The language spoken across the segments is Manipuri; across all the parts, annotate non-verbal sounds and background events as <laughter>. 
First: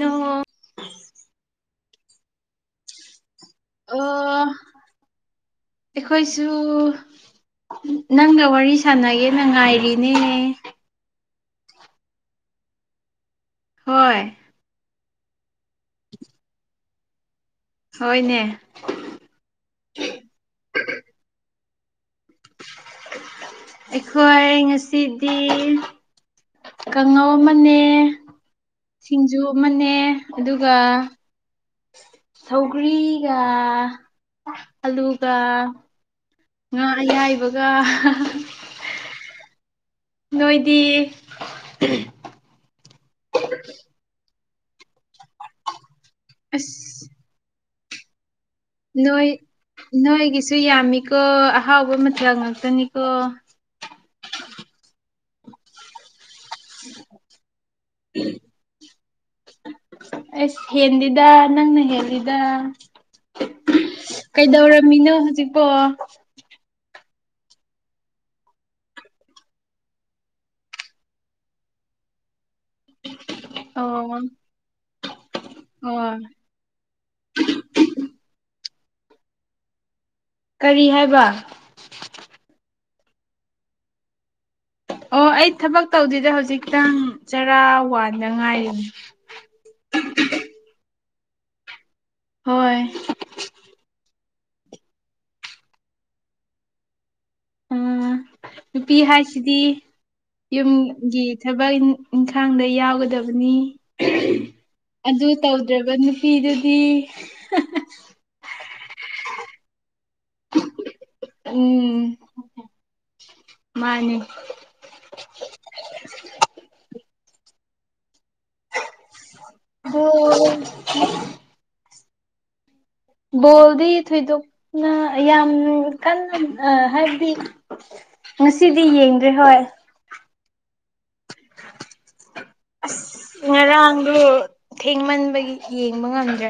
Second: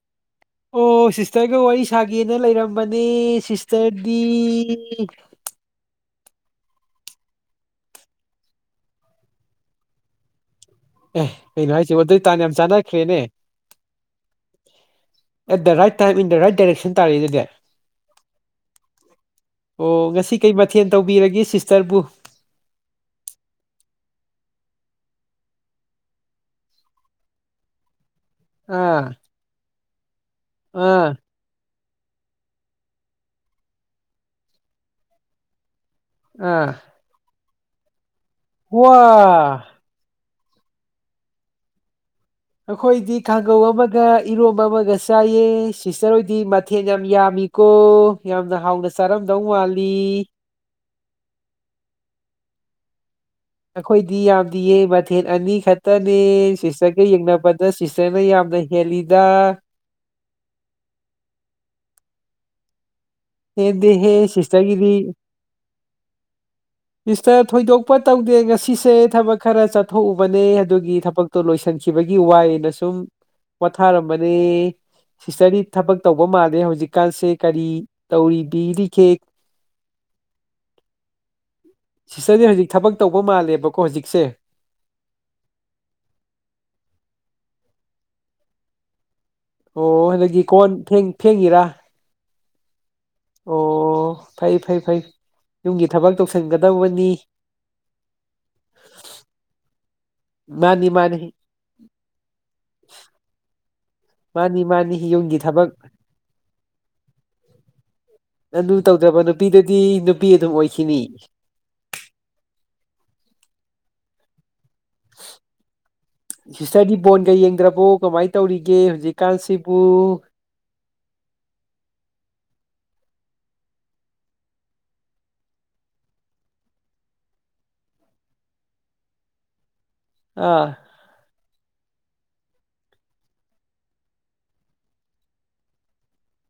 ꯅꯣ ꯑꯣ ꯁꯤꯁꯇꯔꯒ ꯋꯥꯔꯤ ꯁꯥꯒꯦꯅ ꯂꯩꯔꯝꯕꯅꯦ ꯑꯣ ꯁꯤꯁꯇꯔꯗꯤ ꯑꯩꯈꯣꯏꯁꯨ ꯅꯪꯒ ꯋꯥꯔꯤ ꯁꯥꯟꯅꯒꯦꯅ ꯉꯥꯏꯔꯤꯅꯦꯅꯦ ꯑꯦ ꯀꯩꯅꯣ ꯍꯥꯏꯁꯤꯕ ꯑꯗꯨꯏ ꯇꯥꯟ ꯌꯥꯝ ꯆꯥꯟꯅꯈ꯭ꯔꯦꯅꯦ ꯍꯣꯏ eight the right time in the right direction ꯇꯥꯔꯏꯗꯗꯤ ꯍꯣꯏꯅꯦ ꯑꯣ ꯉꯁꯤ ꯀꯩ ꯃꯊꯦꯜ ꯇꯧꯕꯤꯔꯒꯦ ꯁꯤꯁꯇꯔꯕꯨ ꯑꯩꯈꯣꯏ ꯉꯁꯤꯗꯤ ꯀꯥꯡꯉꯧ ꯑꯃꯅꯦ ꯑꯥ ꯁꯤꯡꯖꯨ ꯑꯃꯅꯦ ꯑꯗꯨꯒ ꯑꯥ ꯁꯧꯒꯔꯤꯒ ꯑꯂꯨꯒ ꯑꯥ ꯉꯥ ꯑꯌꯥꯏꯕꯒ ꯋꯥ ꯅꯣꯏꯗꯤ ꯑꯩꯈꯣꯏꯗꯤ ꯀꯥꯡꯒꯧ ꯑꯃꯒ ꯏꯔꯣꯝ ꯑꯃꯒ ꯆꯥꯏꯌꯦ ꯁꯤꯁꯇꯔ ꯍꯣꯏꯗꯤ ꯃꯊꯦꯜ ꯌꯥꯝ ꯑꯁ ꯌꯥꯝꯃꯤ ꯀꯣ ꯅꯣꯏ ꯅꯣꯏꯒꯤꯁꯨ ꯌꯥꯝꯃꯤꯀꯣ ꯑꯍꯥꯎꯕ ꯃꯊꯦꯜ ꯉꯥꯛꯇꯅꯤꯀꯣ ꯑꯩꯈꯣꯏꯗꯤ ꯌꯥꯝꯅ ꯌꯦꯡ ꯃꯊꯦꯜ ꯑꯅꯤ ꯈꯛꯇꯅꯦ ꯁꯤꯁꯇꯔꯒ ꯌꯦꯡꯅꯕꯗ ꯁꯤꯁꯇꯔꯅ ꯌꯥꯝꯅ ꯍꯦꯜꯂꯤꯗ ꯑꯁ ꯍꯦꯟꯗꯤꯗ ꯅꯪꯅ ꯍꯦꯟꯜꯂꯤꯗ ꯍꯦꯟꯗꯦꯍꯦ ꯀꯩꯗꯧꯔꯝꯃꯤꯅꯣ ꯁꯤꯁꯇꯔꯒꯤꯗꯤ ꯍꯧꯖꯤꯛꯄꯣ ꯁꯤꯁꯇꯔ ꯊꯣꯏꯗꯣꯛꯄ ꯇꯧꯗꯦ ꯉꯁꯤꯁꯦ ꯊꯕꯛ ꯈꯔ ꯆꯠꯊꯣꯛꯎꯕꯅꯦ ꯑꯗꯨꯒꯤ ꯊꯕꯛꯇꯣ ꯂꯣꯏꯁꯤꯟꯁꯤ ꯈꯤꯕꯒꯤ ꯋꯥꯏꯅ ꯁꯨꯝ ꯑꯣ ꯄꯣꯊꯥꯔꯝꯕꯅꯦ ꯁꯤꯁꯇꯔꯗꯤ ꯊꯕꯛ ꯑꯣ ꯇꯧꯕ ꯃꯥꯜꯂꯦ ꯍꯧꯖꯤꯛꯀꯥꯟꯁꯦ ꯀꯔꯤ ꯕꯤꯔꯤ ꯒꯦ ꯀꯔꯤ ꯍꯥꯏꯕ ꯁꯤꯁꯇꯔꯅꯦ ꯍꯧꯖꯤꯛ ꯊꯕꯛ ꯇꯧꯕ ꯃꯥꯜꯂꯦꯕꯀꯣ ꯍꯧꯖꯤꯛꯁꯦ ꯑꯣ ꯑꯩ ꯊꯕꯛ ꯇꯧꯗꯗ ꯍꯧꯖꯤꯛꯇꯪ ꯆꯥꯛ ꯋꯥꯗ ꯉꯥꯏꯔꯤꯅꯤ ꯑꯣ ꯑꯗꯨꯗꯒꯤ ꯀꯣꯟ ꯐꯦꯡ ꯐꯦꯡꯉꯤꯔꯥ ꯍꯣꯏ ꯑꯣ ꯐꯩ ꯐꯩ ꯐꯩ ꯌꯨꯝꯒꯤ ꯊꯕꯛ ꯇꯧꯁꯤꯟꯒꯗꯧꯕꯅꯤ ꯎꯝ ꯅꯨꯄꯤ ꯍꯥꯏꯁꯤꯗꯤ ꯃꯥꯅꯤ ꯌꯨꯝꯒꯤ ꯃꯥꯅꯤ ꯊꯕꯛ ꯏꯪꯈꯥꯡꯗ ꯌꯥꯎꯒꯗꯕꯅꯤ ꯃꯥꯅꯤ ꯃꯥꯅꯤ ꯑꯗꯨ ꯌꯨꯝꯒꯤ ꯊꯕꯛ ꯇꯧꯗ꯭ꯔꯕ ꯅꯨꯄꯤꯗꯨꯗꯤ ꯑꯗꯨ ꯇꯧꯗ꯭ꯔꯕ ꯅꯨꯄꯤꯗꯨꯗꯤ ꯗꯤ ꯅꯨꯄꯤ ꯑꯗꯨꯝ ꯑꯣꯏꯈꯤꯅꯤ ꯎꯝ ꯃꯥꯅꯤ ꯁꯤꯁꯇꯔꯗꯤ ꯕꯣꯜꯒ ꯌꯦꯡꯗ꯭ꯔꯕꯣ ꯀꯃꯥꯏꯅ ꯇꯧꯔꯤꯒꯦ ꯍꯧꯖꯤꯛꯀꯥꯟꯁꯤꯕꯨ ꯕꯣꯜ ꯕꯣꯜꯗꯤ ꯊꯣꯏꯗꯣꯛꯅ ꯌꯥꯝ ꯀꯟꯅ ꯍꯥꯏꯕꯗꯤ ꯉꯁꯤꯗꯤ ꯌꯦꯡꯗ꯭ꯔꯦ ꯍꯣꯏ ꯑꯥ <inaudible> ꯉꯔꯥꯡꯗꯨ ꯊꯦꯡꯃꯟꯕꯒꯤ ꯌꯦꯡꯕ ꯉꯝꯗ꯭ꯔꯦ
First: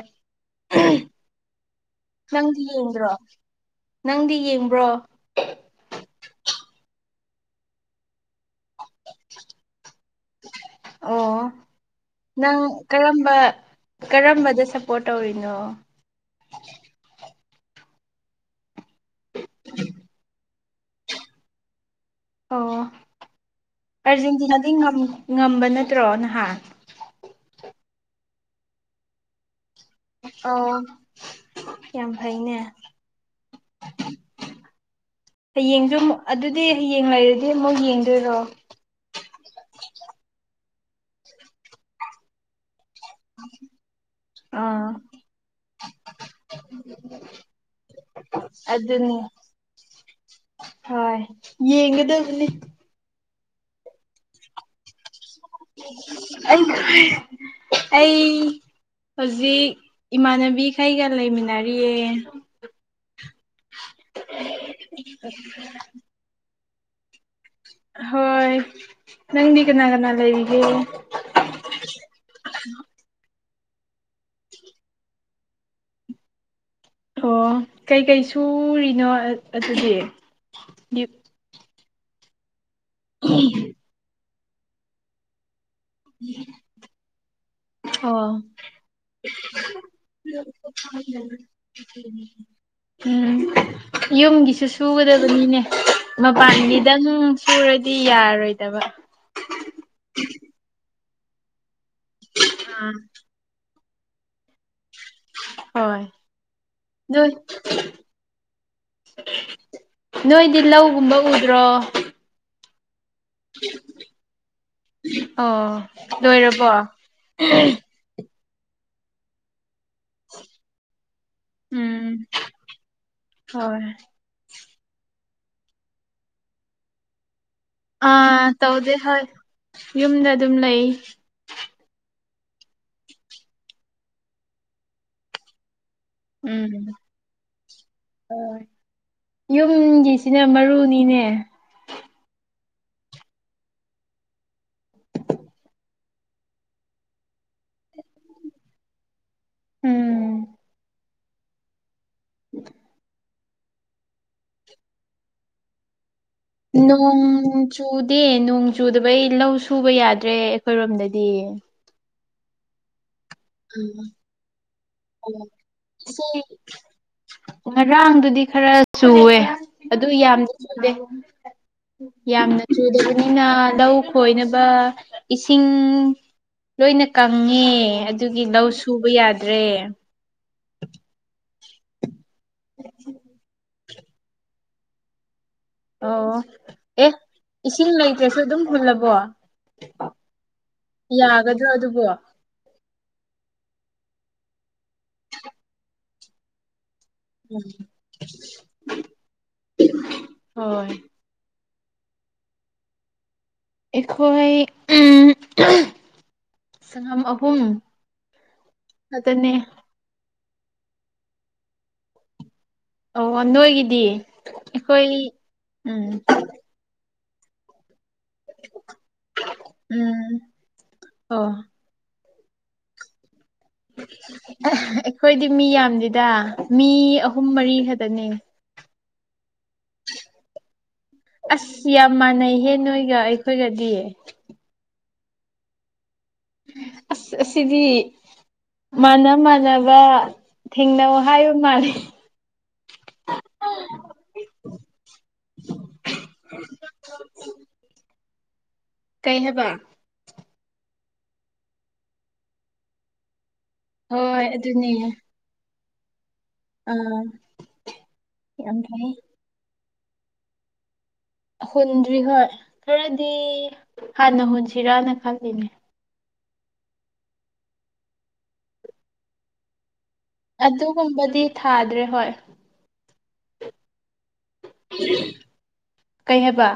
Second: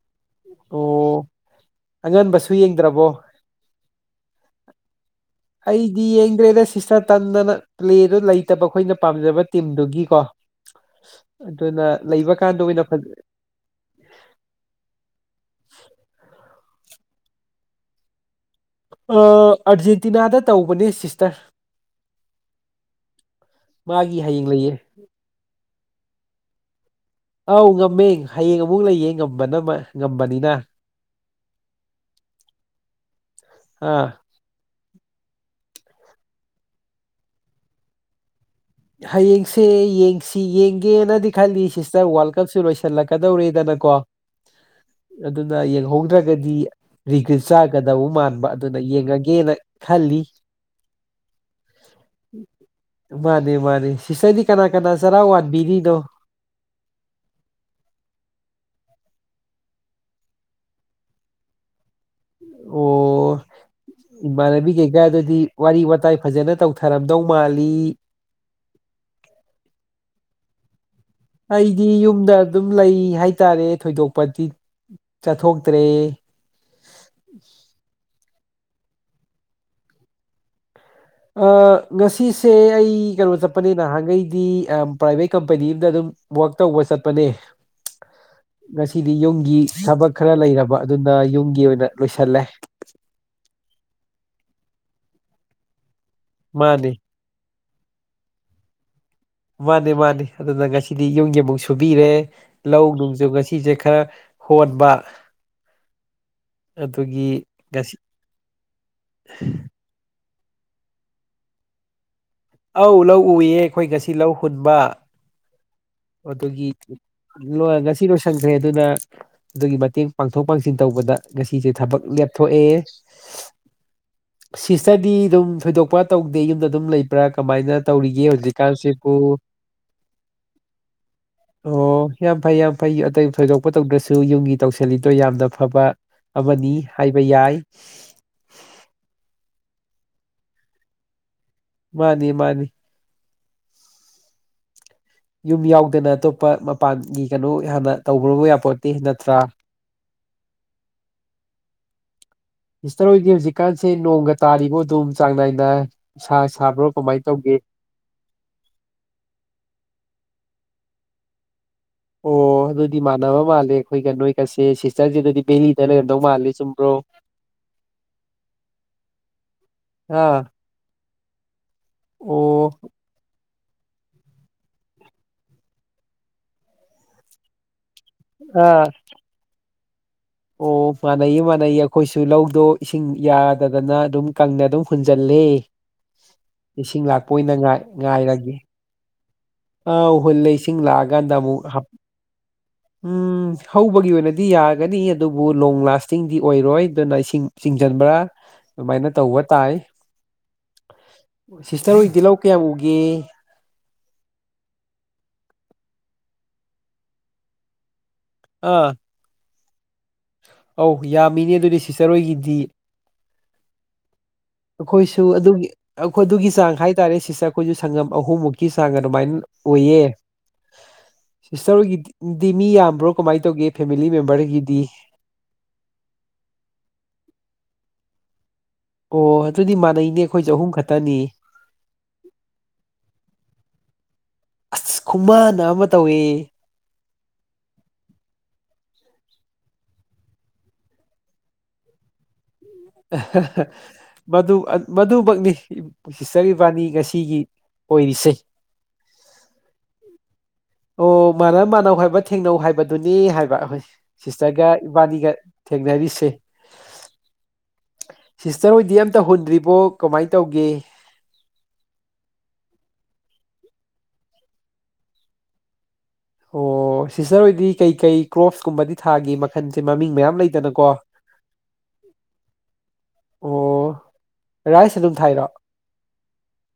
ꯑꯣ ꯑꯉꯟꯕꯁꯨ ꯅꯪꯗꯤ ꯌꯦꯡꯗ꯭ꯔꯕꯣ ꯌꯦꯡꯗ꯭ꯔꯣ ꯅꯪꯗꯤ ꯌꯦꯡꯕ꯭ꯔꯣ ꯗꯦꯗ ꯁꯤꯁꯇꯔ ꯇꯟꯗꯅ ꯄ꯭ꯂꯦꯗꯨ ꯂꯩꯇꯕ ꯑꯩꯈꯣꯏꯅ ꯄꯥꯝꯖꯕ ꯇꯤꯝꯗꯨꯒꯤꯀꯣ ꯑꯣ ꯑꯗꯨꯅ ꯂꯩꯕ ꯅꯪ ꯀꯥꯟꯗ ꯑꯣꯏꯅ ꯐꯖ ꯀꯔꯝꯕ ꯀꯔꯝꯕꯗ ꯁꯞꯄꯣꯔꯠ ꯇꯧꯔꯤꯅꯣ ꯑꯥꯔꯖꯦꯟꯇꯤꯅꯥꯗ ꯇꯧꯕꯅꯦ ꯁꯤꯁꯇꯔ ꯑꯣ ꯃꯥꯒꯤ ꯍꯌꯦꯡ ꯑꯔꯖꯦꯟꯇꯤꯅꯥꯗꯒꯤ ꯂꯩꯌꯦ ꯉꯝꯕ ꯅꯠꯇ꯭ꯔꯣ ꯅꯍꯥꯟ ꯑꯧ ꯉꯝꯃꯦ ꯍꯌꯦꯡ ꯑꯃꯨꯛ ꯂꯩꯌꯦ ꯉꯝꯕꯅ ꯑꯃ ꯑꯣ ꯌꯥꯝ ꯐꯩꯅꯦ ꯑꯥ ꯍꯌꯦꯡꯁꯨ ꯑꯗꯨꯗꯤ ꯍꯌꯦꯡ ꯂꯩꯔꯗꯤ ꯑꯃꯨꯛ ꯌꯦꯡꯗꯣꯏꯔꯣ ꯍꯌꯦꯡꯁꯦ ꯌꯦꯡꯁꯤ ꯌꯦꯡꯒꯦꯅꯗꯤ ꯈꯜꯂꯤ ꯁꯤꯁꯇꯔ ꯋꯥꯔꯜ ꯀꯞꯁꯨ ꯂꯣꯏꯁꯤ ꯂꯛꯀꯗꯧꯔꯦꯗꯅꯀꯣ ꯑꯥ ꯑꯗꯨꯅ ꯌꯦꯡꯍꯧꯗ꯭ꯔꯒꯗꯤ ꯔꯤꯒ꯭ꯔꯤꯠ ꯆꯥꯒꯗꯕ ꯃꯥꯟꯕ ꯑꯗꯨꯅ ꯑꯗꯨꯅꯤ ꯌꯦꯡꯉꯒꯦꯅ ꯈꯜꯂꯤ ꯍꯣꯏ ꯌꯦꯡꯉꯗꯅꯤ ꯃꯥꯅꯤ ꯁꯤꯁꯇꯔꯗꯤ ꯀꯅꯥ ꯀꯅꯥ ꯆꯔꯥꯋꯥꯟ ꯑꯩ ꯑꯩ ꯍꯧꯖꯤꯛ ꯏꯃꯥꯟꯅꯕꯤꯈꯩꯒ ꯂꯩꯃꯤꯟꯅꯔꯤꯌꯦ ꯑꯣ ꯏꯃꯥꯟꯅꯕꯤ ꯀꯩꯀꯥꯗꯨꯗꯤ ꯋꯥꯔꯤ ꯋꯥꯇꯥꯏ ꯐꯖꯅ ꯇꯧꯊꯔꯝꯗꯧ ꯃꯥꯜꯂꯤ ꯍꯣꯏ ꯅꯪꯗꯤ ꯀꯅꯥ ꯀꯅꯥ ꯂꯩꯔꯤꯒꯦ ꯑꯩꯗꯤ ꯌꯨꯝꯗ ꯑꯗꯨꯝ ꯂꯩ ꯍꯥꯏꯇꯥꯔꯦ ꯊꯣꯏꯗꯣꯛꯄꯗꯤ ꯆꯠꯊꯣꯛꯇ꯭ꯔꯦ ꯑꯣ ꯀꯩꯀꯩ ꯁꯨꯔꯤꯅꯣ ꯑꯗꯨꯗꯤ ꯉꯁꯤꯁꯦ ꯑꯩ ꯀꯩꯅꯣ ꯆꯠꯄꯅꯤ ꯅꯍꯥꯟꯒꯩꯗꯤ ꯄ꯭ꯔꯥꯏꯚꯦꯠ ꯀꯝ ꯄꯅꯤ ꯑꯝꯗ ꯑꯗꯨꯝ ꯋꯥꯛ ꯇꯧꯕ ꯆꯠꯄꯅꯦ ꯑꯣ ꯉꯁꯤꯗꯤ ꯌꯨꯝꯒꯤ ꯊꯕꯛ ꯈꯔ ꯂꯩꯔꯕ ꯑꯗꯨꯅ ꯌꯨꯝꯒꯤ ꯑꯣꯏꯅ ꯂꯣꯏꯁꯤꯜꯂꯦ ꯎꯝ ꯌꯨꯝꯒꯤꯁꯨ ꯁꯨꯒꯗꯕꯅꯤꯅꯦ ꯃꯥꯅꯦ ꯃꯄꯥꯟꯒꯤꯗꯪ ꯁꯨꯔꯗꯤ ꯌꯥꯔꯣꯏꯗꯕ ꯃꯥꯅꯦ ꯃꯥꯅꯦ ꯑꯗꯨꯅ ꯉꯁꯤꯗꯤ ꯌꯨꯝꯒꯤ ꯑꯃꯨꯛ ꯁꯨꯕꯤꯔꯦ ꯂꯧ ꯅꯨꯡꯁꯨ ꯉꯁꯤꯁꯦ ꯈꯔ ꯍꯣꯠꯕ ꯍꯣꯏ ꯑꯗꯨ ꯑꯗꯨꯒꯤ ꯉꯁꯤ ꯅꯣꯏꯗꯤ ꯂꯧꯒꯨꯝꯕ ꯎꯗ꯭ꯔꯣ ꯑ ꯂꯧ ꯎꯌꯦ ꯑꯩꯈꯣꯏ ꯉꯁꯤ ꯂꯧ ꯍꯨꯟꯕ ꯑꯣ ꯑꯗꯨꯒꯤ ꯂꯣꯏꯔꯕꯣ ꯉꯁꯤ ꯂꯣꯏ ꯁꯪꯈ꯭ꯔꯦ ꯑꯗꯨꯅ ꯑꯗꯨꯒꯤ ꯃꯇꯦꯡ ꯄꯥꯡꯊꯣꯛ ꯄꯥꯡꯁꯤꯟ ꯇꯧꯕꯗ ꯉꯁꯤꯁꯦ ꯊꯕꯛ ꯎꯝ ꯂꯦꯞꯊꯣꯛꯑꯦ ꯍꯣꯏ ꯁꯤꯁꯇꯔꯗꯤ ꯑꯗꯨꯝ ꯊꯣꯏꯗꯣꯛꯄ ꯇꯧꯗꯦ ꯌꯨꯝꯗ ꯑꯗꯨꯝ ꯂꯩꯕ꯭ꯔꯥ ꯀꯃꯥꯏꯅ ꯇꯧꯔꯤꯒꯦ ꯑꯥ ꯇꯧꯗꯦ ꯍꯧꯖꯤꯛꯀꯥꯟꯁꯤꯕꯨ ꯍꯣꯏ ꯌꯨꯝꯗ ꯑꯗꯨꯝ ꯂꯩ ꯑꯣ ꯌꯥꯝ ꯐꯩ ꯌꯥꯝ ꯐꯩ ꯑ ꯊꯣꯏꯗꯣꯛꯄ ꯇꯧꯗ꯭ꯔꯁꯨ ꯌꯨꯝꯒꯤ ꯇꯧꯁꯤꯜꯂꯤꯗꯣ ꯌꯥꯝꯅ ꯐꯕ ꯑꯃꯅꯤ ꯎꯝ ꯍꯥꯏꯕ ꯌꯥꯏ ꯎꯨꯝꯒꯤꯁꯤꯅꯦ ꯃꯔꯨꯅꯤꯅꯦ ꯃꯥꯅꯤ ꯃꯥꯅꯤ ꯌꯨꯝ ꯌꯥꯎꯗꯅ ꯑꯇꯣꯞꯄ ꯃꯄꯥꯟꯒꯤ ꯀꯩꯅꯣ ꯍꯥꯟꯅ ꯇꯧꯕ꯭ꯔꯕ ꯌꯥꯄꯣꯠꯇꯤ ꯅꯠꯇ꯭ꯔꯥ ꯎꯝ <inaudible> ꯏꯁꯇꯔ ꯑꯣꯏꯗꯤ ꯍꯧꯖꯤꯛꯀꯥꯟꯁꯦ ꯅꯣꯡꯒ ꯇꯥꯔꯤꯔꯤꯕꯣ ꯑꯗꯨꯝ ꯆꯥꯡ ꯅꯥꯏꯅꯏ ꯅꯣꯡ ꯆꯨꯗꯦ ꯅꯣꯡ ꯆꯨꯗꯕ ꯑꯩ ꯂꯧ ꯁꯨꯕ ꯌꯥꯗꯦ ꯠꯇ꯭ꯔꯦ ꯑꯩꯈꯣꯏꯔꯣꯝꯗꯗꯤ ꯑꯣ ꯑꯗꯨꯗꯤ ꯃꯥ ꯁꯥꯟꯅꯕ ꯃꯥꯜꯂꯦ ꯎꯝ ꯑꯩꯈꯣꯏꯒ ꯅꯣꯏꯒꯁꯦ ꯁꯤꯁꯇꯔꯁꯤꯗꯗꯤ ꯕꯦꯂꯤꯗꯅ ꯂꯩꯔꯝꯗꯧ ꯏꯆꯦ ꯃꯥꯂꯦ ꯆꯨꯝꯕ꯭ꯔꯣ ꯉꯔꯥꯡꯗꯨꯗꯤ ꯈꯔ ꯆꯨꯋꯦ ꯑꯗꯨ ꯑꯥ ꯌꯥꯝꯗꯤ ꯆꯨꯗꯦ ꯌꯥꯝꯅ ꯑꯣ ꯆꯨꯗꯕꯅꯤꯅ ꯂꯧ ꯈꯣꯏꯅꯕ ꯏꯁꯤꯡ ꯂꯣꯏꯅ ꯀꯪꯉꯦ ꯑꯗꯨꯒꯤ ꯂꯧ ꯑꯥ ꯁꯨꯕ ꯌꯥꯗ꯭ꯔꯦ ꯑꯣ ꯃꯅꯩꯌꯦ ꯃꯥꯟꯅꯩꯌꯦ ꯑꯩꯈꯣꯏꯁꯨ ꯂꯧꯗꯣ ꯏꯁꯤꯡ ꯌꯥꯗꯅ ꯐꯅ ꯑꯗꯨꯝ ꯀꯪꯅ ꯑꯗꯨꯝ ꯍꯨꯟꯖꯜꯂꯤ ꯑꯣ ꯏꯁꯤꯡ ꯑꯦ ꯂꯥꯛꯄ ꯑꯣꯏꯅ ꯏꯁꯤꯡ ꯂꯩꯇ꯭ꯔꯁꯨ ꯉꯥꯏꯔꯒꯦ ꯑꯗꯨꯝ ꯍꯨꯜꯂꯕꯣ ꯑ ꯎꯍꯨꯜꯂ ꯏꯁꯤꯡ ꯂꯥꯛꯑꯀꯥꯟꯗ ꯑꯃꯨꯛ ꯌꯥꯒꯗ꯭ꯔꯣ ꯑꯗꯨꯕꯣ ꯎꯝ ꯍꯧꯕꯒꯤ ꯑꯣꯏꯅꯗꯤ ꯌꯥꯒꯅꯤ ꯑꯗꯨꯕꯨ ꯂꯣꯡ ꯂꯥꯁꯇꯤꯡꯗꯤ ꯑꯣꯏꯔꯣꯏ ꯑꯗꯨꯅꯁꯤꯡ ꯆꯤꯡꯁꯤꯟꯕ꯭ꯔꯥ ꯑꯗꯨꯃꯥꯏꯅ ꯇꯧꯕ ꯇꯥꯏ ꯍꯣꯏ ꯁꯤꯁꯇꯔ ꯍꯗꯤꯤꯍ ꯀꯌꯥ ꯎꯒꯦ ꯑꯩꯈꯣꯏ ꯎꯝ ꯁꯝꯒꯝ ꯑꯍꯨꯝ ꯑꯥ ꯑꯗꯨꯅꯦ ꯑꯧ ꯌꯥꯝꯃꯤꯅꯦ ꯑꯗꯨꯗꯤ ꯁꯤꯆꯔꯣꯏꯒꯤꯗꯤ ꯑꯣ ꯅꯣꯏꯒꯤꯗꯤ ꯑꯩꯈꯣꯏ ꯑꯩꯈꯣꯏꯁꯨ ꯑꯗꯨꯒꯤ ꯎꯝ ꯑꯩꯈꯣꯏ ꯑꯗꯨꯒꯤ ꯆꯥꯡ ꯍꯥꯏꯇꯥꯔꯦ ꯁꯤꯁ ꯑꯩꯈꯣꯏꯁꯨ ꯁꯪꯉꯝ ꯑꯍꯨꯝꯃꯨꯛꯀꯤ ꯆꯥꯡ ꯑꯗꯨꯃꯥꯏꯅ ꯑꯣꯏꯌꯦ ꯎꯝ ꯑꯣ ꯁꯤꯁꯇꯔꯒꯤꯗꯤ ꯗꯤ ꯃꯤ ꯌꯥꯝꯕ꯭ꯔꯣ ꯀꯃꯥꯏꯅ ꯇꯧꯒꯦ ꯐꯦꯃꯤꯂꯤ ꯃꯦꯝꯕꯔꯒꯤꯗꯤ ꯑꯩꯈꯣꯏꯗꯤ ꯃꯤ ꯌꯥꯝꯗꯦꯗ ꯃꯤ ꯑꯍꯨꯝ ꯃꯔꯤ ꯇꯅꯤ ꯑꯣ ꯑꯗꯨꯗꯤ ꯃꯥꯟꯅꯩꯅꯦ ꯑꯩꯈꯣꯏꯁꯨ ꯑꯍꯨꯝ ꯈꯛꯇꯅꯤ ꯑꯁ ꯌꯥꯝ ꯃꯥꯟꯅꯩꯍꯦ ꯅꯣꯏꯒ ꯑꯩꯈꯣꯏꯒꯗꯤ ꯑꯁ ꯈꯨꯃꯅ ꯑꯃ ꯇꯧꯏ ꯑꯁ ꯑꯁꯤꯗꯤ ꯃꯥꯥꯟꯅ ꯃꯥꯟꯅꯕ ꯊꯦꯡꯅꯧ ꯍꯥꯏꯕ ꯃꯥꯂꯦ ꯃꯗꯨꯃꯛꯅꯤ ꯍꯤꯁꯇ ꯏꯕꯥꯅꯤ ꯉꯁꯤꯒꯤ ꯑꯣꯏꯔꯤꯁꯦ ꯀꯩꯍꯕ ꯑꯣ ꯃꯥꯅꯕ ꯃꯥꯟꯅꯧ ꯍꯥꯏꯕ ꯊꯦꯡꯅꯧ ꯍꯥꯏꯕꯗꯨꯅꯤ ꯍꯥꯏꯕ ꯑꯩꯏ ꯍꯣꯏ ꯁꯤꯁꯇꯔꯒ ꯑꯗꯨꯅꯦ ꯏꯕꯥꯅꯤꯒ ꯊꯦꯡꯅꯔꯤꯁꯦ ꯑꯥ ꯁꯤꯁꯇꯔ ꯌꯥꯝ ꯍꫭꯏꯗꯤ ꯐꯩ ꯑꯝꯇ ꯍꯨꯟꯗ꯭ꯔꯤꯕꯣ ꯀꯃꯥꯏꯅ ꯇꯧꯒꯦ ꯍꯨꯟꯗ꯭ꯔꯤ ꯍꯣꯏ ꯈꯔꯗꯤ ꯍꯥꯟꯅ ꯍꯨꯟꯁꯤꯔꯅ ꯈꯜꯂꯤꯅꯦ ꯑꯣ ꯁꯤꯁꯇꯔ ꯍꯣꯏꯗꯤ ꯀꯩꯀꯩ ꯀ꯭ꯔꯣꯞꯁꯀꯨꯝꯕꯗꯤ ꯊꯥꯒꯤ ꯃꯈꯜꯁꯦ ꯃꯃꯤꯡ ꯃꯌꯥꯝ ꯂꯩꯗꯅꯀꯣ ꯑꯗꯨꯒꯨꯝꯕꯗꯤ ꯊꯥꯗ꯭ꯔꯦ ꯍꯣꯏ ꯑꯣ ꯔꯥꯏꯁ ꯑꯗꯨꯨꯝ ꯊꯥꯏꯔꯣ ꯀꯩ ꯍꯥꯏꯕ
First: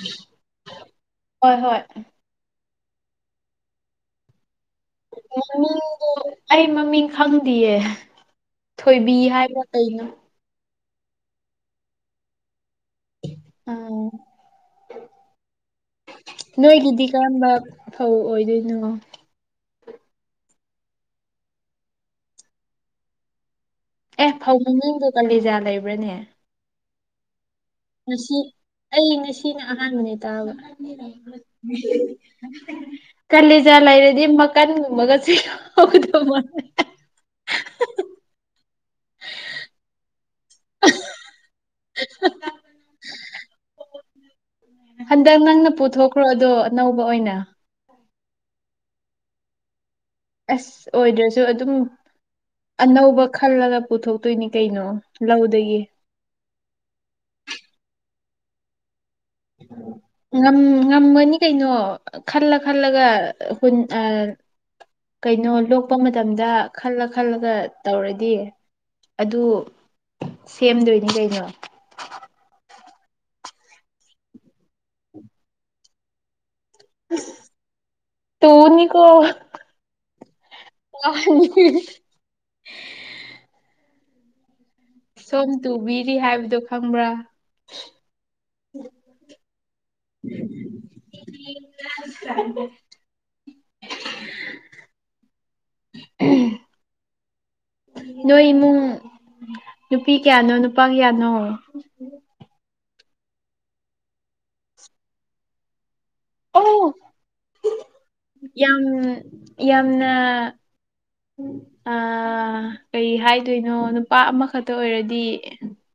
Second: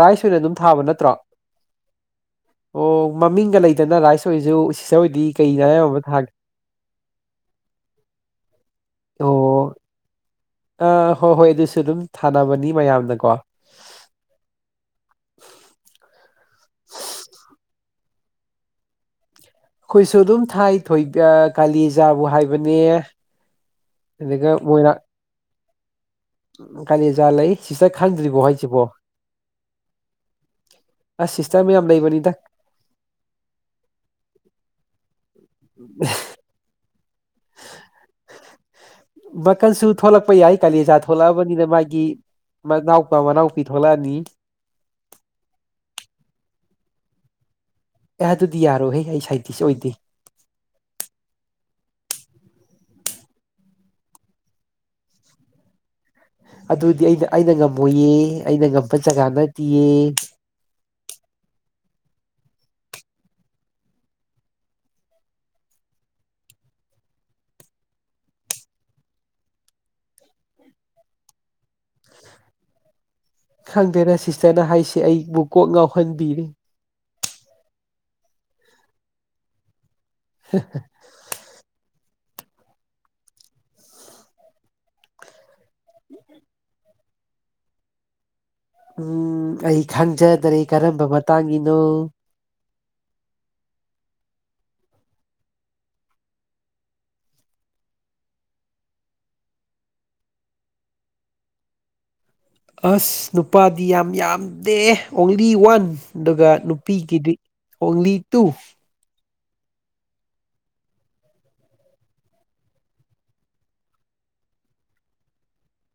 ꯔꯥꯏꯁ ꯑꯣꯏꯅ ꯑꯗꯨꯝ ꯊꯥꯕ ꯅꯠꯇ꯭ꯔꯣ ꯍꯣꯏ ꯍꯣꯏ ꯑꯣ ꯃꯃꯤꯡꯒ ꯂꯩꯗꯅ ꯔꯥꯏꯁ ꯑꯣꯏꯁꯨ ꯁꯤꯁꯇꯔ ꯍꯣꯏꯗꯤ ꯀꯩꯅ ꯃꯤꯡ ꯑꯌꯥꯝꯕ ꯊꯥꯒꯦ ꯑꯩ ꯃꯃꯤꯡ ꯈꯪꯗꯤꯌꯦ ꯊꯣꯏꯕꯤ ꯑꯣ ꯍꯥꯏꯕ꯭ꯔꯥ ꯀꯩꯅꯣ ꯑ ꯍꯣꯏ ꯍꯣꯏ ꯑꯗꯨꯁꯨ ꯑꯗꯨꯝ ꯊꯥꯅꯕꯅꯤ ꯃ ꯌꯥꯗꯀꯣ ꯑꯥ ꯅꯣꯏꯒꯤꯗꯤ ꯀꯔꯝꯕ ꯐꯧ ꯑꯣꯏꯗꯣꯏꯅꯣ ꯑꯩꯈꯣꯏꯁꯨ ꯑꯗꯨꯝ ꯊꯥꯏ ꯊꯣꯏ ꯀꯥꯂꯤꯖꯥꯕꯨ ꯍꯥꯏꯕꯅꯦ ꯑꯦ ꯐꯧ ꯃꯃꯤꯡꯗꯣ ꯀꯂꯤꯖꯥ ꯂꯩꯕ꯭ꯔꯅꯦ ꯀꯜꯂꯤꯖꯥ ꯂꯩ ꯁꯤꯁꯇꯔ ꯈꯥꯟꯗꯔꯤꯕꫭ ꯍꯥꯏꯁꯤꯕꯨ ꯑꯩ ꯉꯁꯤꯅ ꯑꯍꯥꯟꯕꯅꯦ ꯇꯥꯕ ꯑꯁ ꯁꯤꯁꯇꯔ ꯃꯌꯥꯝ ꯂꯩꯕꯅꯤꯗ ꯀꯂꯖꯠ ꯂꯩꯔꯗꯤ ꯃꯀꯟꯒꯨꯝꯃꯒꯁꯨ ꯌꯥꯗꯧ ꯃꯥ ꯃꯀꯟꯁꯨ ꯊꯣꯛꯂꯛ ꯀꯛꯄ ꯌꯥꯏ ꯀꯥꯂꯦꯖꯥ ꯊꯣꯛꯂꯛꯑꯕꯅꯤꯅ ꯃꯥꯒꯤ ꯃꯅꯥꯎꯄꯥ ꯃꯅꯥꯎꯄꯤ ꯊꯣꯛꯂꯛꯑꯅꯤ ꯍꯟꯗꯛ ꯅꯪꯅ ꯄꯨꯊꯣꯛꯈ꯭ꯔꯣ ꯑꯗꯣ ꯑꯅꯧꯕ ꯑꯣꯏꯅ ꯑꯦ ꯑꯗꯨꯗꯤ ꯌꯥꯔꯣꯍꯦ ꯑꯩ ꯁꯥꯏꯠꯇꯤꯁ ꯑꯣꯏꯗꯦ ꯑꯁ ꯑꯣꯏꯗ꯭ꯔꯁꯨ ꯑꯗꯨꯝ ꯑꯅꯧꯕ ꯈꯜꯂꯒ ꯄꯨꯊꯣꯛꯇꯣꯏꯅꯤ ꯀꯩꯅꯣ ꯂꯧꯗꯒꯤ ꯑꯗꯨꯗꯤ ꯑꯩꯅ ꯑꯩꯅ ꯉꯝꯃꯣꯏꯌꯦ ꯑꯩꯅ ꯉ ꯉꯝꯃꯅꯤ ꯀꯩꯅꯣ ꯈꯜꯂ ꯈꯜꯂꯒ ꯍꯟ ꯑ ꯀꯩꯅꯣ ꯂꯣꯛꯄ ꯃꯇꯝꯗ ꯈꯜꯂ ꯈꯜꯂꯒ ꯇꯧꯔꯗꯤ ꯑꯗꯨ ꯁꯦꯝꯗꯣꯏꯅꯤ ꯀꯩꯅꯣ ꯈꯪꯗꯦꯅ ꯁꯤꯁꯇꯔꯅ ꯍꯥꯏꯁꯤꯦ ꯑꯩꯕꯨ ꯀꯣꯛ ꯉꯥꯎꯍꯟꯕꯤꯔꯤ ꯇꯨꯅꯤ ꯀꯣ ꯀ <unintelligible> ꯁꯣꯝ ꯇꯨꯕꯤꯔꯤ ꯍꯥꯏꯕꯗꯣ ꯈꯪꯕ꯭ꯔꯥ ꯎꯝ ꯑꯩ ꯈꯪꯖꯗ꯭ꯔꯦ ꯀꯔꯝꯕ ꯃꯇꯥꯡꯒꯤꯅꯣ ꯅꯣꯏ ꯏꯃꯨꯡ ꯅꯨꯄꯤ ꯀꯌꯥꯅꯣ ꯅꯨꯄꯥ ꯀꯌꯥꯅꯣ ꯑꯁ ꯅꯨꯄꯥꯗꯤ ꯌꯥꯝ ꯌꯥꯝꯗꯦ ꯑꯣꯡꯂꯤ ꯋꯥꯟ ꯑꯗꯨꯒ ꯑꯣ ꯅꯨꯄꯤꯒꯤꯗꯤ ꯑꯣꯡꯂꯤ ꯇꯨ ꯌꯥꯝ ꯌꯥꯝꯅ ꯑ ꯀꯩ ꯍꯥꯏꯗꯣꯏꯅꯣ ꯅꯨꯄꯥ ꯑꯃꯈꯛꯇ ꯑꯣꯏꯔꯗꯤ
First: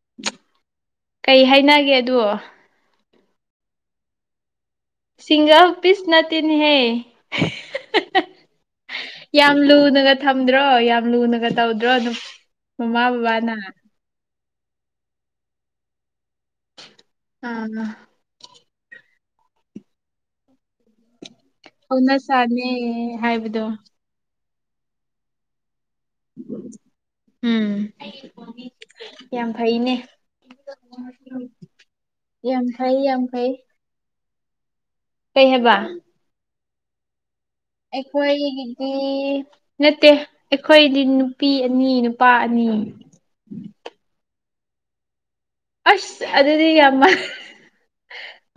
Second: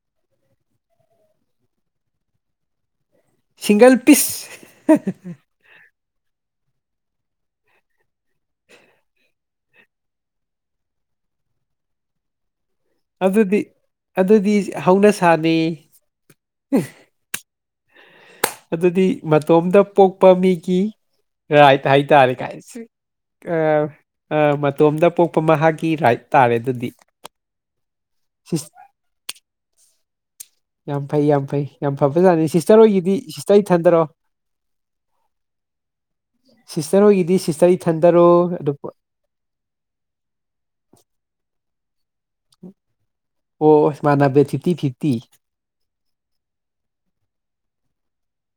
<unintelligible> ꯀꯩ ꯍꯥꯏꯅꯒꯦ ꯑꯗꯣ ꯁꯤꯡꯒꯜ ꯄꯤꯁ ꯁꯤꯁꯤꯡꯒꯥ ꯄꯤꯁ ꯅꯠꯇꯅꯍꯦ ꯌꯥꯝ ꯂꯨꯅꯒ ꯊꯝꯗ꯭ꯔꯣ ꯌꯥꯝ ꯂꯨꯅꯒ ꯇꯧꯗ꯭ꯔꯣ ꯑꯗꯨꯝ ꯑꯗꯨꯗꯤ ꯑꯗꯨꯗꯤ ꯍꯧꯅ ꯁꯥꯥꯅꯤ ꯑ ꯑꯗꯨꯗꯤ ꯃꯇꯣꯝꯗ ꯄꯣꯛꯄ ꯃꯤꯒꯤ ꯔꯥꯏꯠ ꯍꯧꯅ ꯍꯥꯏꯇꯥꯔꯦ ꯀꯥꯏ ꯁꯥꯅꯦ ꯍꯥꯏꯕꯗꯣ ꯃꯇꯣꯝꯗ ꯄꯣꯛꯄ ꯃꯍꯥꯛꯀꯤ ꯔꯥꯏꯠ ꯇꯥꯔꯦ ꯑꯗꯨꯗꯤ ꯎꯝ ꯌꯥꯝ ꯐꯩꯅꯦ ꯌꯥꯝ ꯐꯩ ꯌꯥꯝ ꯐꯩ ꯌꯥꯝ ꯐꯕꯖꯥꯠꯅꯤ ꯌꯥꯝ ꯁꯤꯁꯇꯔ ꯐꯩ ꯍꯣꯏꯒꯤꯗꯤ ꯁꯤꯁꯇꯔ ꯏꯊꯟꯗꯔꯣ ꯀꯩꯍꯥꯏꯕ ꯁꯤꯁꯇꯔ ꯍꯣꯏꯒꯤꯗꯤ ꯁꯤꯁ ꯑꯩꯈꯣꯏꯒꯤꯗꯤ ꯅꯠꯇꯦ ꯑꯩꯈꯣꯏꯗꯤ ꯅꯨꯄꯤ ꯑꯅꯤ ꯅꯨꯞ ꯑꯣ ꯃꯥꯅꯕ ꯐꯤꯞꯇꯤ ꯐꯤꯞꯇꯤ꯫ ꯑꯁ ꯑꯗꯨꯗꯤ ꯌꯥꯝꯃ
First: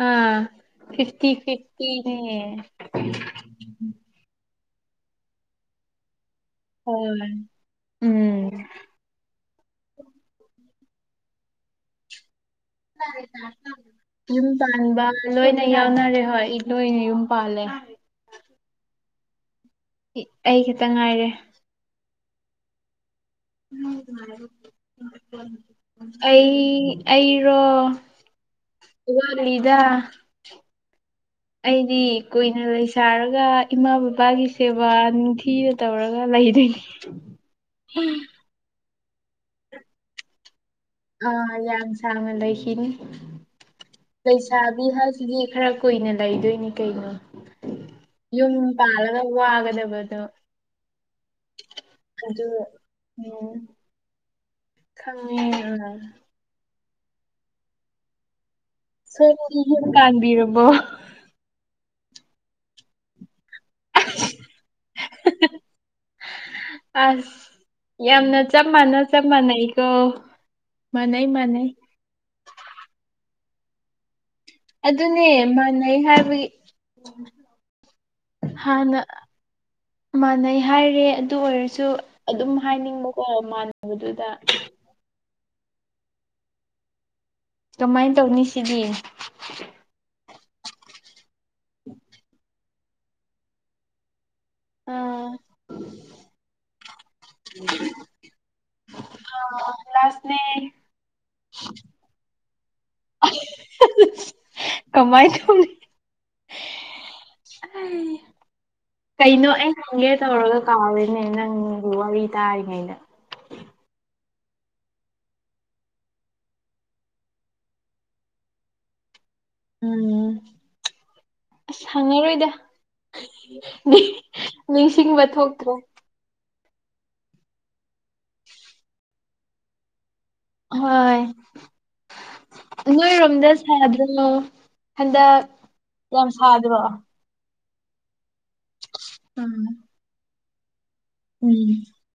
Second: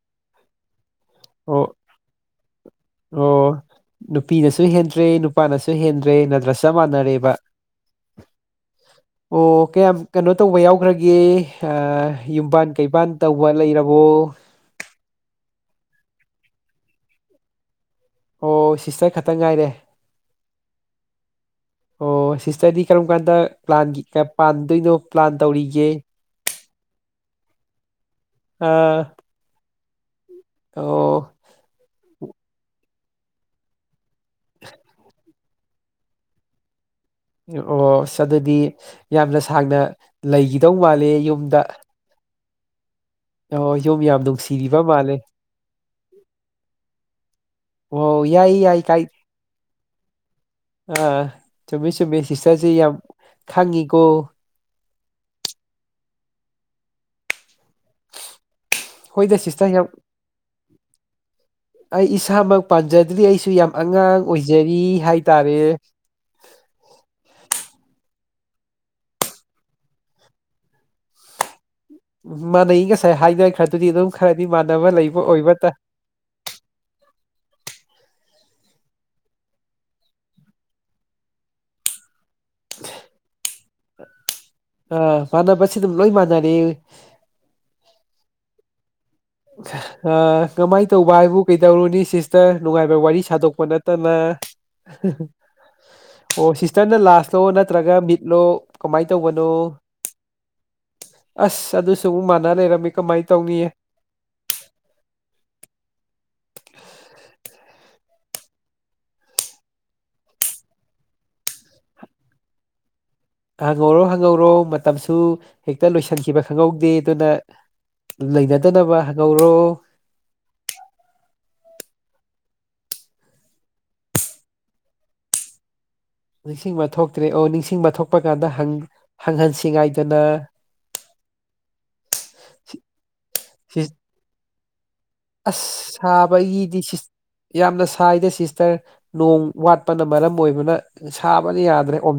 ꯑꯥ ꯐꯤꯞꯇꯤ ꯑꯣ ꯐꯤꯞꯇꯤꯅꯦ꯫ ꯁꯨ ꯍꯦꯟꯗ꯭ꯔꯦ ꯅꯨꯄꯥꯅꯁꯨ ꯍꯦꯟꯗ꯭ꯔꯦ ꯅꯠꯇ꯭ꯔꯥ ꯆꯞ ꯍꯣꯏ ꯃꯥꯅꯔꯦꯕ ꯎꯝ ꯑꯣ ꯀꯌꯥꯝ ꯀꯩꯅꯣ ꯇꯧꯕ ꯌꯥꯎꯈ꯭ꯔꯒꯦ ꯑ ꯌꯨꯝꯕꯥꯟ ꯀꯩꯕꯥꯥꯟ ꯇꯧꯕ ꯂꯩꯔꯕꯣ ꯌꯨꯝ ꯄꯥꯟꯕ ꯂꯣꯏꯅ ꯌꯥꯎꯅꯔꯦ ꯍꯣꯏ ꯏꯅꯣꯏꯅ ꯌꯨꯝ ꯄꯥꯜꯂꯦ꯫ ꯑꯣ ꯁꯤꯁꯇꯔ ꯈꯛꯇꯪ ꯉꯥꯏꯔꯦ꯫ ꯑꯩ ꯈꯇ ꯉꯥꯏꯔꯦ꯫ ꯑꯣ ꯁꯤꯁꯇꯔꯗꯤ ꯀꯔꯝ ꯀꯥꯟꯗ ꯄ꯭ꯂꯥꯟꯒꯤ ꯑ-ꯄꯥꯟꯗꯣꯏꯅꯣ ꯄ꯭ꯂꯥꯟ ꯇꯧꯔꯤꯒꯦ ꯑꯩ ꯑꯩꯔꯣ ꯑꯥ ꯗꯥ ꯑꯣ ꯑꯩꯗꯤ ꯀꯨꯏꯅ ꯂꯩꯁꯔꯒ ꯏꯃꯥ ꯕꯕꯥꯒꯤ ꯁꯦꯕꯥ ꯅꯤꯡꯊꯤ ꯊꯤꯅ ꯇꯧꯔꯒ ꯂꯩꯗꯣꯏꯅꯤ꯫ ꯑꯣꯁ ꯑꯗꯨꯗꯤ ꯌꯥꯝꯅ ꯁꯥꯡꯅ ꯂꯩꯒꯤꯕ ꯗꯧ ꯃꯥꯜꯂꯦ ꯑꯥ ꯌꯨꯝꯗ꯫ ꯌꯥꯝ ꯁꯥꯡꯅ ꯂꯩꯈꯤꯅꯤ ꯑꯣ ꯌꯨꯝ ꯌꯥꯝ ꯅꯨꯡꯁꯤꯕꯤꯕ ꯂꯩꯁꯥꯕꯤ ꯃꯥꯜꯂꯦ ꯍꯥꯏꯁꯤꯗꯤ ꯈꯔ ꯀꯨꯏꯅ ꯂꯩꯗꯣꯏꯅꯤ ꯀꯩꯅꯣ꯫ ꯑꯣ ꯌꯥꯏ ꯌꯨꯝ ꯌꯥꯏ ꯀꯥꯏ ꯄꯥꯜꯂꯒ ꯋꯥꯒꯗꯕꯗꯣ꯫ ꯑꯥ ꯆꯨꯝꯃꯦ ꯆꯨꯝꯃꯦ ꯑꯗꯨ ꯁꯤꯁꯇꯔꯖꯦ ꯌꯥꯝ ꯎꯝ ꯈꯪꯉꯤꯀꯣ꯫ ꯈꯪꯉꯦ ꯑ ꯍꯣꯏꯗ ꯁꯣꯝꯗꯤ ꯁꯤꯁꯇꯔ ꯌꯨꯝ ꯌꯥꯝ ꯄꯥꯟꯕꯤꯔꯕꯣ꯫ ꯑꯩ ꯏꯁꯥꯃꯛ ꯄꯥꯟꯖꯗ꯭ꯔꯤ ꯑꯩꯁꯨ ꯁꯨ ꯌꯥꯝ ꯑꯉꯥꯡ ꯑꯣꯏꯖꯔꯤ ꯍꯥꯏꯇꯥꯔꯦ꯫ ꯑꯁ ꯌꯥꯝꯅ ꯆꯞ ꯃꯥꯟꯅ ꯆꯞ ꯃꯥꯟꯅꯩꯀꯣ ꯃꯥꯟꯅꯩ ꯃꯥꯟꯅꯩ꯫ ꯎꯝ ꯃꯥꯥꯟꯅꯩ ꯉꯁꯥꯏ ꯍꯥꯏꯅꯈ꯭ꯔꯗꯨꯗꯤ ꯑꯗꯨꯝ ꯈꯔꯗꯤ ꯃꯥꯟꯅꯕ ꯂꯩꯕ ꯑꯗꯨꯅꯦ ꯑꯣꯏꯕꯇ ꯃꯥꯟꯅꯩ ꯍꯥꯏꯕꯒꯤ ꯍꯥꯟꯅ ꯃꯥꯟꯅꯩ ꯍꯥꯏꯔꯦ ꯑꯗꯨ ꯑꯣꯏꯔꯁꯨ ꯑꯗꯨꯝ ꯍꯥꯏꯅꯤꯡꯕꯀꯣ ꯃꯥꯟꯅꯕꯗꯨꯗ꯫ ꯑꯥ ꯃꯥꯟꯅꯕꯁꯤ ꯑꯗꯨꯝ ꯂꯣꯏ ꯃꯥꯟꯅꯔꯦ꯫ ꯀꯃꯥꯏꯟ ꯇꯧꯅꯤ ꯁꯤꯗꯤ꯫ ꯑ-ꯀꯃꯥꯏꯟ ꯇꯧꯕ ꯍꯥꯏꯕꯨ ꯀꯩ ꯀꯩꯗꯧꯔꯨꯅꯤ ꯁꯤꯁꯇꯔ ꯅꯨꯡꯉꯥꯏꯕ ꯋꯥꯔꯤ ꯁꯥꯗꯣꯛꯄ ꯅꯠꯇꯅ꯫ ꯑꯥ ꯑꯣ ꯁꯤꯁꯇꯔꯅ ꯂꯥꯁꯂꯣ ꯅꯠꯇ꯭ꯔꯒ ꯃꯤꯗꯂꯣ ꯑ ꯂꯥꯁꯅꯦ ꯑꯁ ꯑꯗꯨꯁꯨ ꯑꯃꯨꯛ ꯃꯥꯟꯅ ꯂꯩꯔꯝꯃꯦ ꯀꯃꯥꯏꯟ ꯇꯧꯅꯤ꯫ ꯀꯃꯥꯏꯟ ꯇꯧꯅꯤ꯫ ꯀꯩꯅꯣ ꯑꯩ ꯍꯪꯒꯦ ꯇꯧꯔꯒ ꯀꯥꯎꯔꯦꯅꯦ ꯅꯪꯒꯤ ꯋꯥꯔꯤ ꯇꯥꯔꯤꯉꯩꯗ꯫ ꯍꯪꯍꯧꯔꯣ ꯍꯪꯍꯧꯔꯣ ꯃꯇꯝꯁꯨ ꯍꯦꯛꯇ ꯂꯣꯏꯁꯤꯟꯈꯤꯕ ꯈꯪꯍꯧꯗꯦ ꯑꯗꯨꯅ ꯂꯩꯅꯗꯅꯕ꯫ ꯉꯧꯔꯣ ꯎꯝ ꯑꯁ ꯍꯪꯉꯔꯣꯏꯗ ꯅꯤ-ꯅꯤꯡꯁꯤꯡꯕ ꯊꯣꯛꯇ꯭ꯔꯦ꯫ ꯅꯤꯡꯁꯤꯡꯕ ꯊꯣꯛꯇ꯭ꯔꯦ ꯑꯣ ꯅꯤꯡꯁꯤꯡꯕ ꯊꯣꯛꯄ ꯀꯥꯟꯗ ꯍꯪꯍꯟꯁꯤꯉꯥꯏ ꯍꯣꯏ ꯅꯣꯏꯔꯣꯝꯗ ꯁꯥꯗ꯭ꯔꯣ ꯍꯟꯗꯛ ꯑꯁ ꯌꯥꯝ ꯁꯥꯕꯒꯤꯗꯤ ꯁꯥꯗ꯭ꯔꯣ ꯁꯤꯁ ꯌꯥꯝꯅ ꯁꯥꯏꯗꯦ ꯁꯤꯁꯇꯔ ꯅꯣꯡ ꯎꯝ ꯋꯥꯠꯄꯅ ꯃꯔꯝ ꯑꯣꯏꯕꯅ ꯁꯥꯕꯅ ꯎꯝ ꯌꯥꯗ꯭ꯔꯦ ꯑꯣꯝ